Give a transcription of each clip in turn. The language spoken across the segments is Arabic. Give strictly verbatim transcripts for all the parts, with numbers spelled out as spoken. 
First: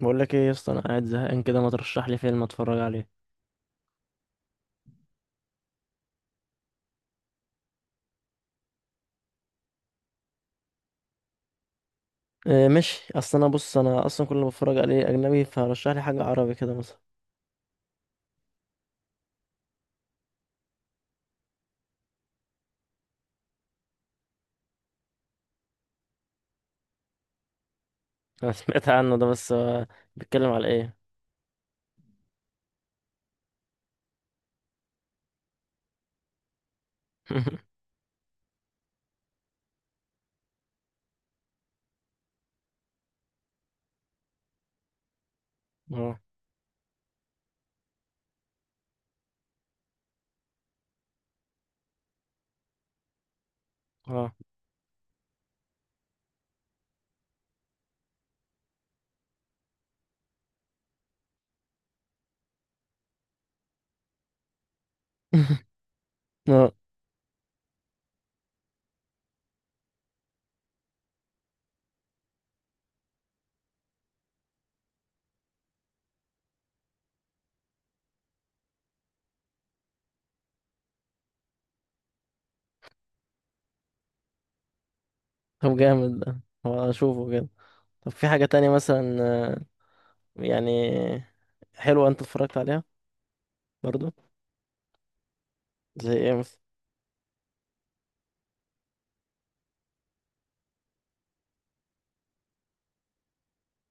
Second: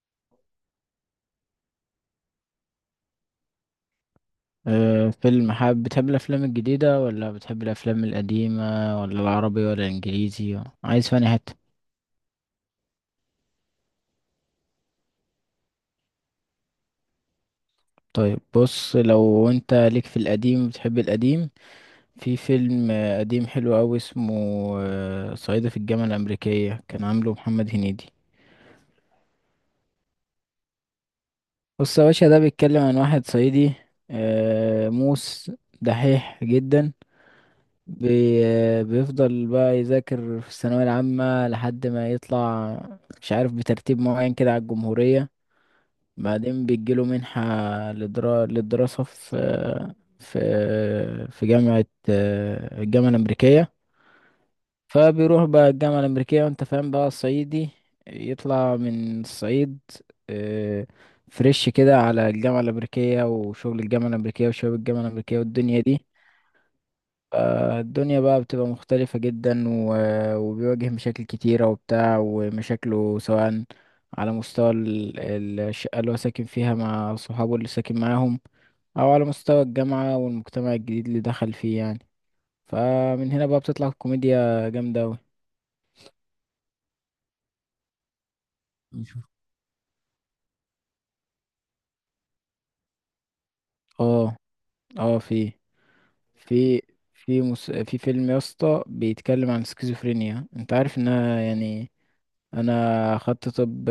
بقول لك ايه يا اسطى، انا قاعد زهقان كده، ما ترشح لي فيلم اتفرج عليه؟ أه فيلم، حابب بتحب الأفلام الجديدة ولا بتحب الأفلام القديمة؟ ولا العربي ولا الإنجليزي؟ عايز فاني حتة؟ إيه ماشي. اصل انا، بص، انا اصلا كل ما بتفرج عليه اجنبي، فرشح لي حاجه عربي كده مثلا. طيب بص، لو أنت ليك في القديم بتحب القديم. في فيلم آه، قديم حلو أوي، اسمه آه، صعيدي في الجامعة الأمريكية، كان عامله محمد هنيدي. انا سمعت عنه ده بس آه، بيتكلم على ايه؟ بص يا باشا، ده بيتكلم عن واحد صعيدي، آه، موس، دحيح جدا، بي آه، بيفضل بقى يذاكر في الثانوية العامة لحد ما يطلع، مش عارف بترتيب معين كده على الجمهورية. اه بعدين بيجيله منحة لدرا... للدراسة في في في جامعة، الجامعة الأمريكية. اه فبيروح بقى الجامعة الأمريكية، وأنت فاهم بقى الصعيدي يطلع من الصعيد آه، فريش كده على الجامعة الأمريكية، وشغل الجامعة الأمريكية، وشباب الجامعة الأمريكية، والدنيا دي. اه. آه، الدنيا بقى بتبقى مختلفة جدا، و- وبيواجه مشاكل كتيرة وبتاع، ومشاكله سواء على مستوى ال- ال- الشقة اللي هو ساكن فيها مع صحابه اللي ساكن معاهم، أو على مستوى الجامعة والمجتمع الجديد اللي دخل فيه يعني. فمن هنا بقى بتطلع كوميديا جامدة أوي. طب جامد ده، هو اشوفه كده. طب في حاجه تانية مثلا؟ نشوف. آه، يعني حلوه انت اتفرجت عليها برضو؟ اه، اه، في زي ايه مثلا؟ في في مس... في فيلم يا اسطى بيتكلم عن سكيزوفرينيا، انت عارف انها يعني. انا اخدت طب،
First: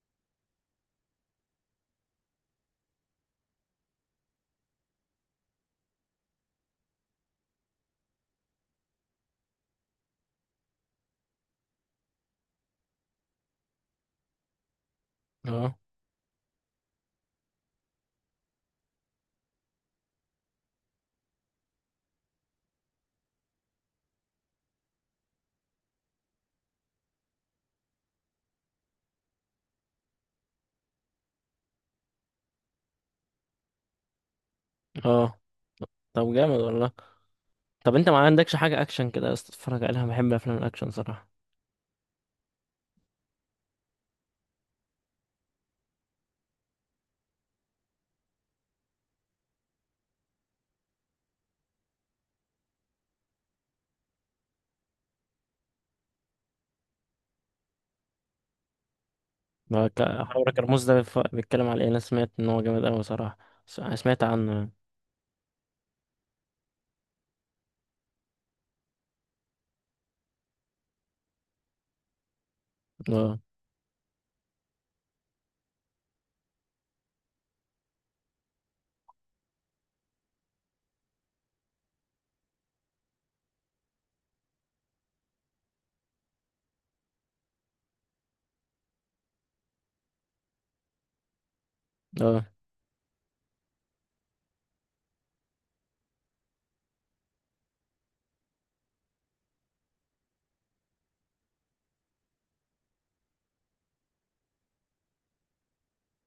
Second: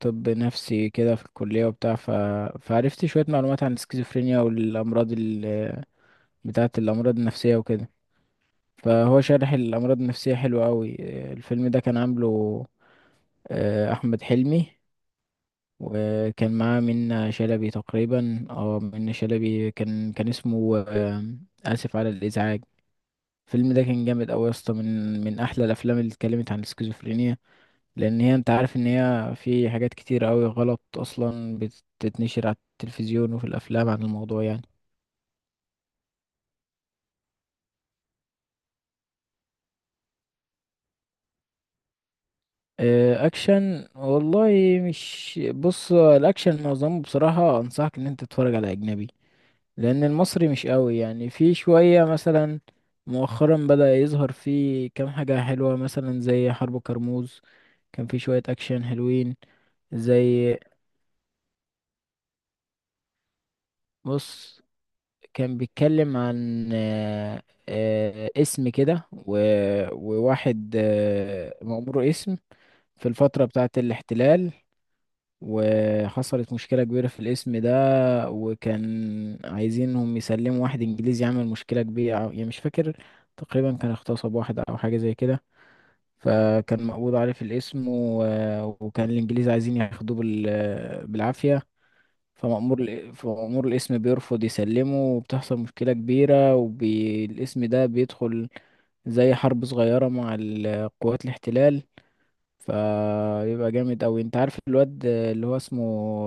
طب نفسي كده في الكليه وبتاع، ف... فعرفت شويه معلومات عن السكيزوفرينيا والامراض ال... بتاعه، الامراض النفسيه وكده. فهو شارح الامراض النفسيه حلو قوي. الفيلم ده كان عامله آه، احمد حلمي، اه وكان معاه منة شلبي تقريبا، اه، منة شلبي، كان كان اسمه آه، اسف على الازعاج. الفيلم ده كان جامد قوي يا اسطى، من من احلى الافلام اللي اتكلمت عن السكيزوفرينيا، لان هي انت عارف ان هي في حاجات كتير قوي غلط اصلا بتتنشر على التلفزيون وفي الافلام عن الموضوع يعني. اه. طب جامد والله. طب انت ما عندكش حاجه اكشن كده يا اسطى تتفرج عليها؟ بحب افلام الاكشن صراحه. آه، اكشن والله، مش، بص، الاكشن معظمه بصراحة انصحك ان انت تتفرج على اجنبي، لان المصري مش قوي يعني، في شوية مثلا مؤخرا بدأ يظهر فيه كام حاجة حلوة، مثلا زي حرب كرموز، كان في شوية اكشن حلوين. هو ك- حوار زي، كرموز ده بيف- بيتكلم على ايه؟ انا سمعت ان هو جامد اوي صراحة. س- سمعت بص، عنه. كان بيتكلم عن آه، آه، اسم كده، و- وواحد آه، مأمور اسم في اه الفترة بتاعة الاحتلال. وحصلت مشكلة كبيرة في الاسم ده، وكان عايزينهم يسلموا واحد إنجليزي عمل مشكلة كبيرة، أو- يعني مش فاكر، تقريبا كان اغتصب واحد أو حاجة زي كده. فكان مقبوض عليه في الاسم، و- وكان الإنجليز عايزين ياخدوه بال- بالعافية. اه. فمأمور ال- فمأمور القسم بيرفض يسلمه، وبتحصل مشكلة كبيرة، والقسم ده بيدخل زي حرب صغيرة مع ال- قوات الاحتلال. فبيبقى جامد أوي. انت عارف الواد اللي هو اسمه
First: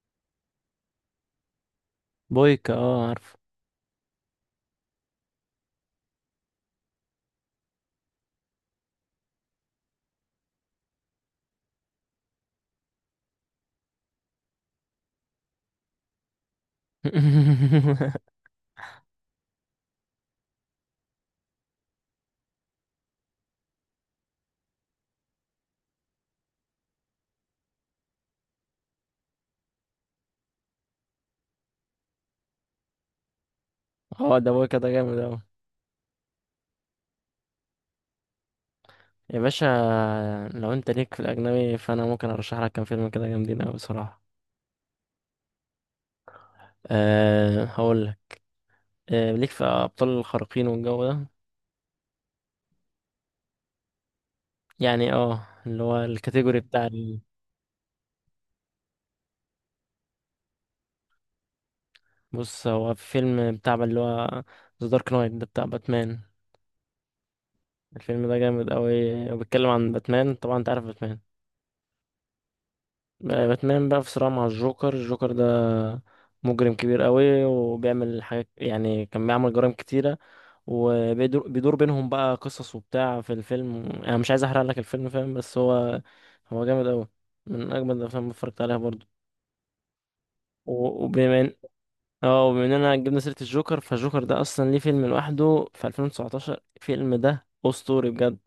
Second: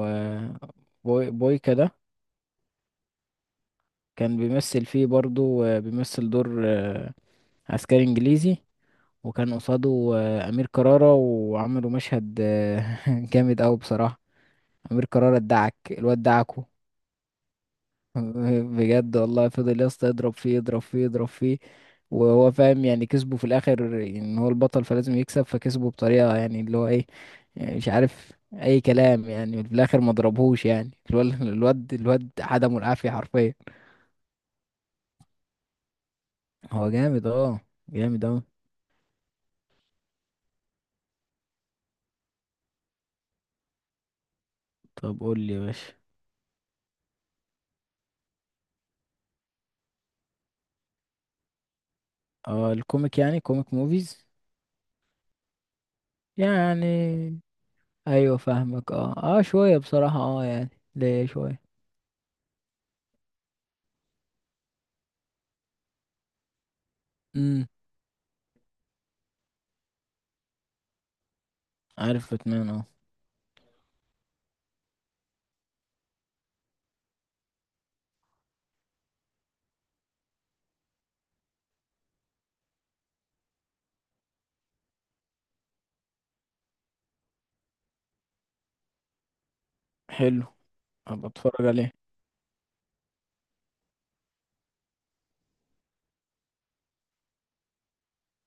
آه، بوي بويكا ده، بويكا؟ اه عارفه. كان بيمثل فيه برضو، آه، بيمثل دور آه، عسكري إنجليزي، وكان قصاده آه، أمير كرارة، وعملوا مشهد آه، جامد أوي بصراحة. أمير كرارة ادعك الواد دعكه. بجد والله، فضل يا اسطى يضرب فيه يضرب فيه يضرب فيه، وهو فاهم يعني كسبه في الاخر، ان هو البطل فلازم يكسب، فكسبه بطريقه يعني اللي هو ايه، يعني مش عارف اي كلام يعني، في الاخر ما ضربهوش يعني. الواد، الواد الواد عدمه العافيه حرفيا. اه، ده بويكا ده جامد اوي هو جامد، اه، جامد اوي. يا باشا. لو انت ليك في الاجنبي، فانا ممكن ارشح لك كام فيلم كده جامدين اوي صراحة. طب قول لي يا باشا. أه هقول لك. أه، ليك في ابطال الخارقين والجو ده؟ اه، الكوميك يعني، كوميك موفيز يعني اه، اللي هو الكاتيجوري بتاع ال- يعني، ايوه فاهمك، اه، اه، شويه بصراحه، اه يعني ليه شويه. بص، هو في فيلم بتاع اللي هو ذا دارك نايت ده بتاع باتمان. امم. الفيلم ده جامد قوي، وبيتكلم عن باتمان. طبعا انت عارف باتمان. عارف باتمان، اه. باتمان بقى في صراع مع الجوكر. الجوكر ده مجرم كبير قوي، وبيعمل حاجات، يعني كان بيعمل جرائم كتيرة. وبيدور بيدور بينهم بقى قصص وبتاع في الفيلم. انا مش عايز احرق لك الفيلم، فاهم؟ بس هو، هو جامد قوي، من اجمد الافلام اللي اتفرجت عليها برضو. حلو، و- ابقى وبما ان، اتفرج عليه. اه، وبما اننا جبنا سيرة الجوكر، فالجوكر ده اصلا ليه فيلم لوحده في ألفين وتسعتاشر. الفيلم ده اسطوري بجد.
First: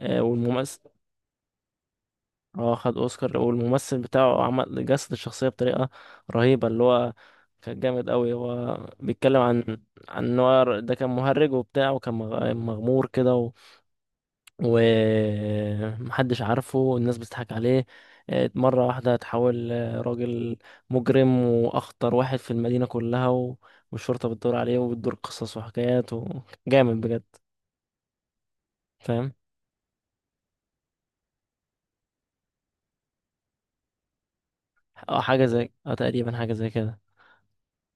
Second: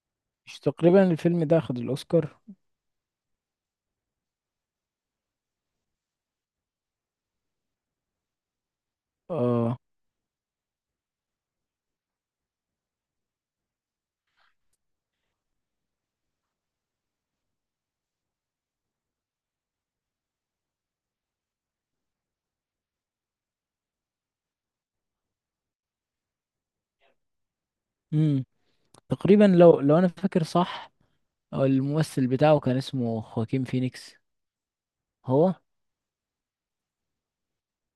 آه، مش والممثل، تقريبا الفيلم ده اخد الاوسكار؟ اه خد اوسكار. والممثل بتاعه عمل جسد الشخصيه بطريقه رهيبه. اللي هو كان جامد قوي. هو بيتكلم اه. عن، عن ان هو ده كان مهرج وبتاع، وكان مغ- مغمور كده، و... ومحدش عارفه، والناس بتضحك عليه. اه، مرة واحدة اتحول اه، راجل مجرم، وأخطر واحد في المدينة كلها، و... والشرطة بتدور عليه. وبتدور قصص وحكايات، وجامد بجد، امم، فاهم؟ تقريبا، لو لو انا فاكر صح، آه، الممثل بتاعه كان اسمه خواكين فينيكس. اه، حاجة هو، زي، اه، تقريبا حاجة زي كده.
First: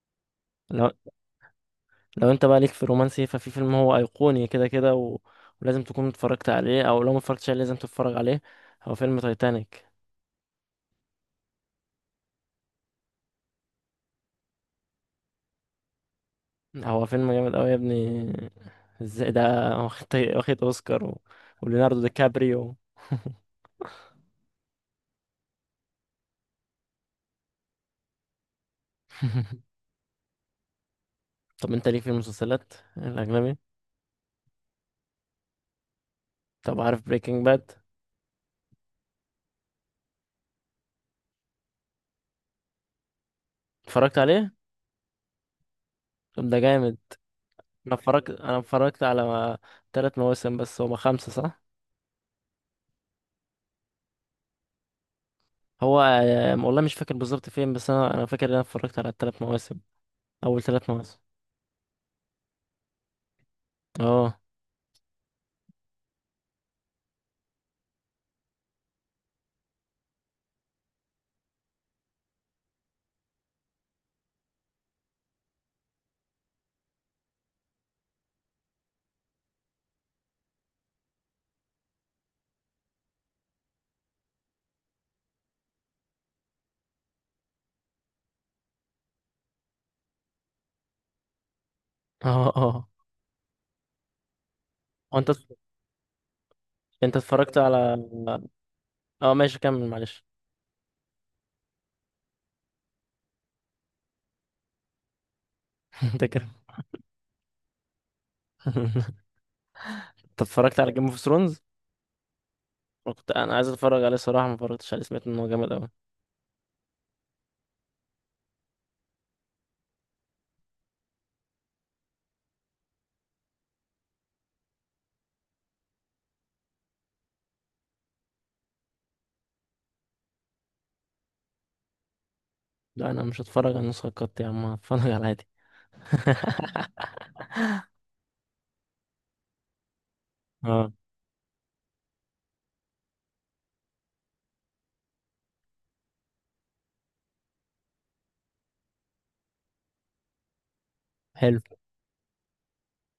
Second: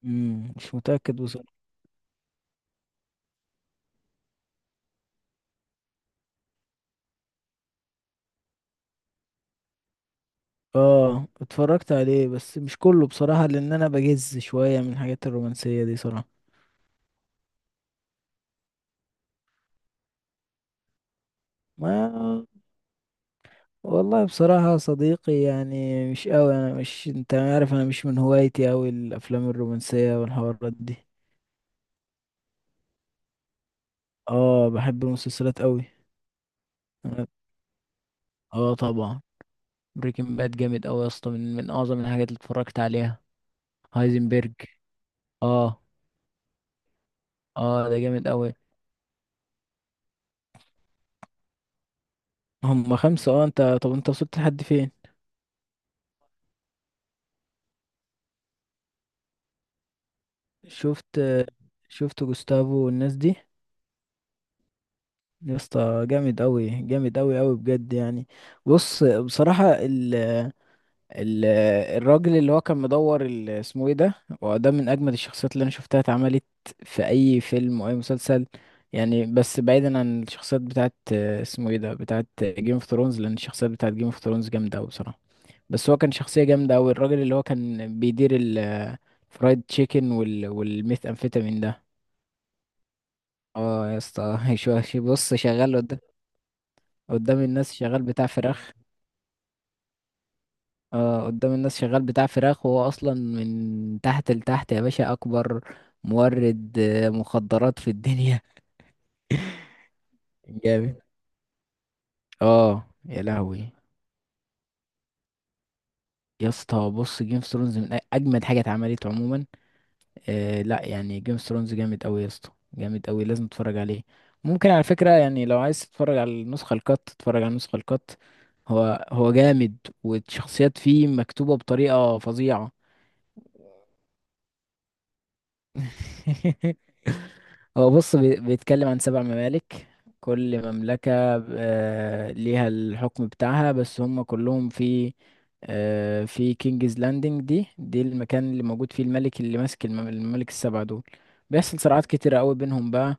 امم، مش لو متأكد بصراحة. لو انت بقى ليك في الرومانسي، ففي فيلم هو ايقوني كده كده، و... ولازم تكون اتفرجت عليه، او لو ما اتفرجتش عليه لازم تتفرج عليه. هو فيلم تايتانيك. اه اتفرجت عليه بس مش كله بصراحة، لان انا بجز شوية من الحاجات الرومانسية دي صراحة. هو فيلم جامد قوي يا ابني. ازاي ده؟ واخد، واخد اوسكار، و... وليوناردو دي ما كابريو. والله بصراحة يا صديقي، يعني مش قوي، انا مش، انت عارف، انا مش من هوايتي قوي الافلام الرومانسية والحوارات دي. طب انت ليك في المسلسلات الاجنبي؟ اه، بحب المسلسلات قوي. طب عارف اه، بريكنج باد؟ آه، طبعا. بريكنج باد جامد قوي يا اسطى، من من اعظم الحاجات اللي اتفرجت عليها. اتفرجت عليه؟ هايزنبرج، اه. طب ده جامد. اه، انا ده جامد اتفرجت، قوي. انا اتفرجت على ثلاث مواسم، بس هما خمسة صح؟ هم خمسة، اه. انت طب انت وصلت لحد فين؟ هو آه، والله مش فاكر بالظبط فين، بس انا، انا فاكر ان انا اتفرجت على الثلاث مواسم، اول ثلاث شفت، مواسم. شفت جوستافو والناس دي؟ اه يا اسطى جامد قوي، جامد قوي قوي بجد يعني. بص بصراحة، ال- الراجل اللي هو كان مدور، ال- اسمه ايه ده، وده من اجمد الشخصيات اللي انا شفتها اتعملت في اي فيلم واي مسلسل يعني. بس بعيدا عن الشخصيات بتاعت آه، اسمه ايه ده، بتاعت جيم اوف ثرونز، لان الشخصيات بتاعت جيم اوف ثرونز جامده قوي بصراحه. بس هو كان شخصيه جامده قوي، الراجل اللي هو كان بيدير الفرايد تشيكن وال، والميث امفيتامين ده. اه اه. اه يا اسطى، شو- هو انت، بص، شغال قدام، انت قدام اتفرجت الناس على، شغال بتاع فراخ. اه ماشي كمل معلش. اه قدام الناس شغال بتاع فراخ، وهو اصلا من تحت لتحت يا باشا اكبر انت كده. مورد آه، مخدرات في الدنيا. انت اتفرجت على جامد، جيم اوف ثرونز؟ اه يا كنت انا عايز لهوي. اتفرج عليه صراحه، ما اتفرجتش عليه، سمعت ان هو جامد قوي. يا اسطى بص، جيم اوف ثرونز من أ- اجمد حاجه اتعملت عموما. آه لا يعني، جيم اوف ثرونز جامد قوي يا اسطى، جامد قوي، لازم تتفرج عليه. ممكن على فكره يعني لو عايز تتفرج على النسخه الكات، تتفرج على النسخه الكات. هو هو جامد، والشخصيات فيه مكتوبه بطريقه فظيعه. لا انا مش هتفرج على النسخه القط يا عم، هتفرج على العادي. هو بص بي- بيتكلم عن سبع ممالك، كل اه مملكة آه، ليها الحكم بتاعها، بس هم كلهم في آه، في كينجز لاندنج، دي دي المكان اللي موجود فيه الملك اللي ماسك المم- الممالك السبعة دول. حلو. بيحصل صراعات كتيرة قوي بينهم بقى،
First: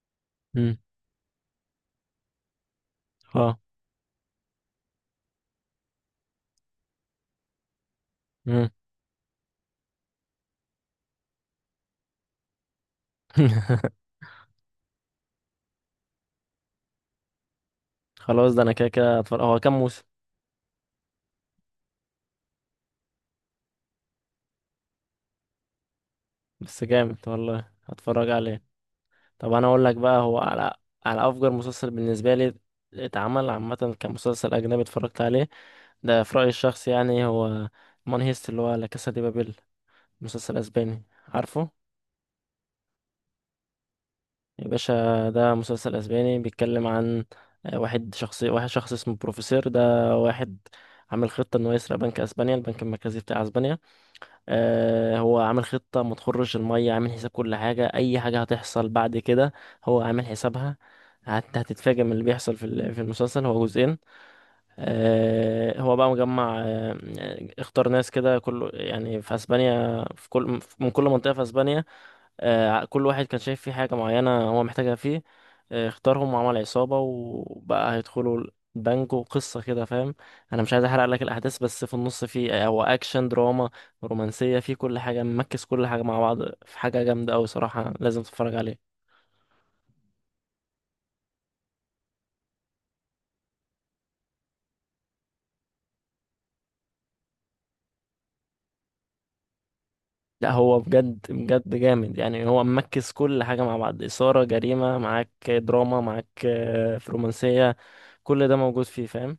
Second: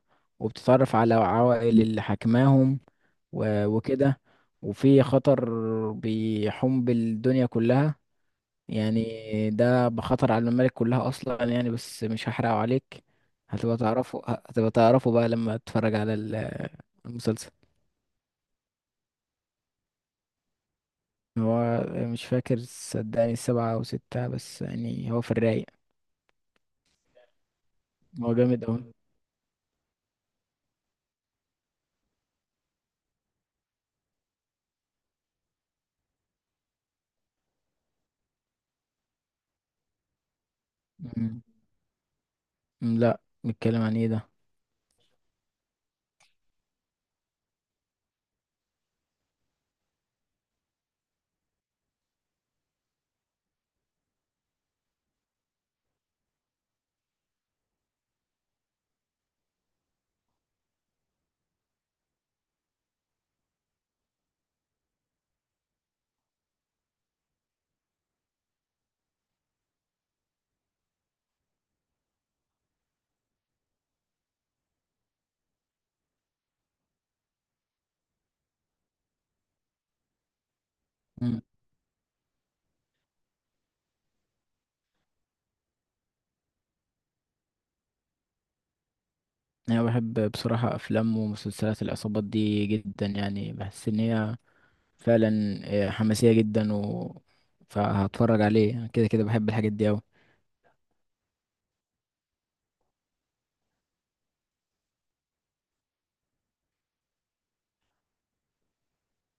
امم. وبتتعرف على عوائل اللي حكماهم، اه. و- وكده. وفي خطر بيحوم بالدنيا كلها امم. يعني، ده بخطر على الممالك كلها اصلا يعني، بس مش هحرقه عليك. هتبقى تعرفه، هتبقى تعرفه بقى لما تتفرج على ال- المسلسل. خلاص، ده انا كده كده هتفرج. هو كام موسم؟ هو مش فاكر، صدقني السبعة او ستة، بس يعني هو في الرايق. بس جامد والله، هتفرج هو جامد عليه. اوي. طب انا اقول لك بقى، هو على، على افجر مسلسل بالنسبه لي اتعمل عامه كمسلسل اجنبي اتفرجت عليه، ده في رأيي الشخصي يعني، هو مون هيست، اللي هو لا كاسا دي بابيل، مسلسل اسباني مم. عارفه؟ مم، لا، بيتكلم عن ايه ده؟ يا باشا ده مسلسل اسباني بيتكلم عن آه، واحد، شخص واحد شخص اسمه بروفيسور ده، واحد عامل خطة انه يسرق بنك اسبانيا، البنك المركزي بتاع اسبانيا. آه، هو عامل خطة ما تخرش المية، عامل حساب كل حاجة، اي حاجة هتحصل بعد كده هو عامل حسابها. هت- هتتفاجئ من اللي بيحصل في ال- في المسلسل. هو جزئين. آه، هو بقى مجمع، آه، اختار ناس كده، كل يعني، في اسبانيا، في كل، من كل منطقة في اسبانيا، آه، كل واحد كان شايف فيه حاجة معينة هو محتاجها فيه، آه، اختارهم وعمل عصابة وبقى هيدخلوا البنك، وقصة كده فاهم. انا مش عايز احرق لك مم. الاحداث، بس في النص فيه، هو اكشن دراما رومانسية، فيه كل حاجة، ممكس كل حاجة مع بعض. في حاجة جامدة اوي صراحة، لازم تتفرج عليها. انا بحب بصراحة افلام ومسلسلات العصابات دي جدا يعني، بحس ان هي فعلا آه، حماسية جدا، و فهتفرج عليه. أنا كده كده بحب الحاجات دي أوي. لا، هو بجد بجد جامد، يعني هو مركز كل حاجة مع بعض، إثارة، جريمة، معاك دراما، معاك آه، رومانسية، كل ده موجود فيه، فاهم؟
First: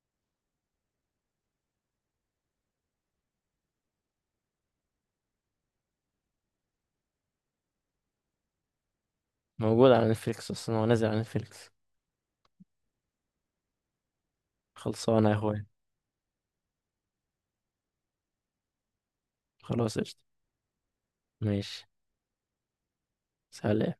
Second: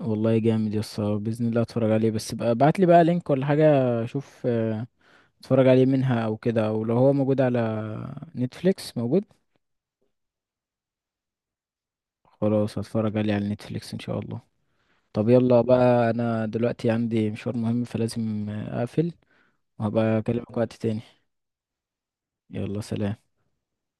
والله جامد يا اسطى، باذن الله اتفرج عليه، بس بقى ابعت لي بقى لينك ولا حاجه اشوف آه، اتفرج عليه منها او كده، او لو هو موجود على نتفليكس. موجود؟ موجود على نتفليكس أصلا، هو نازل على نتفليكس. خلاص، هتفرج عليه على نتفليكس ان شاء الله. طب خلصانة يا يلا أخويا. بقى، انا دلوقتي عندي مشوار مهم فلازم آه، اقفل، خلاص قشطة. وهبقى اكلمك وقت تاني. ماشي. يلا سلام. سلام.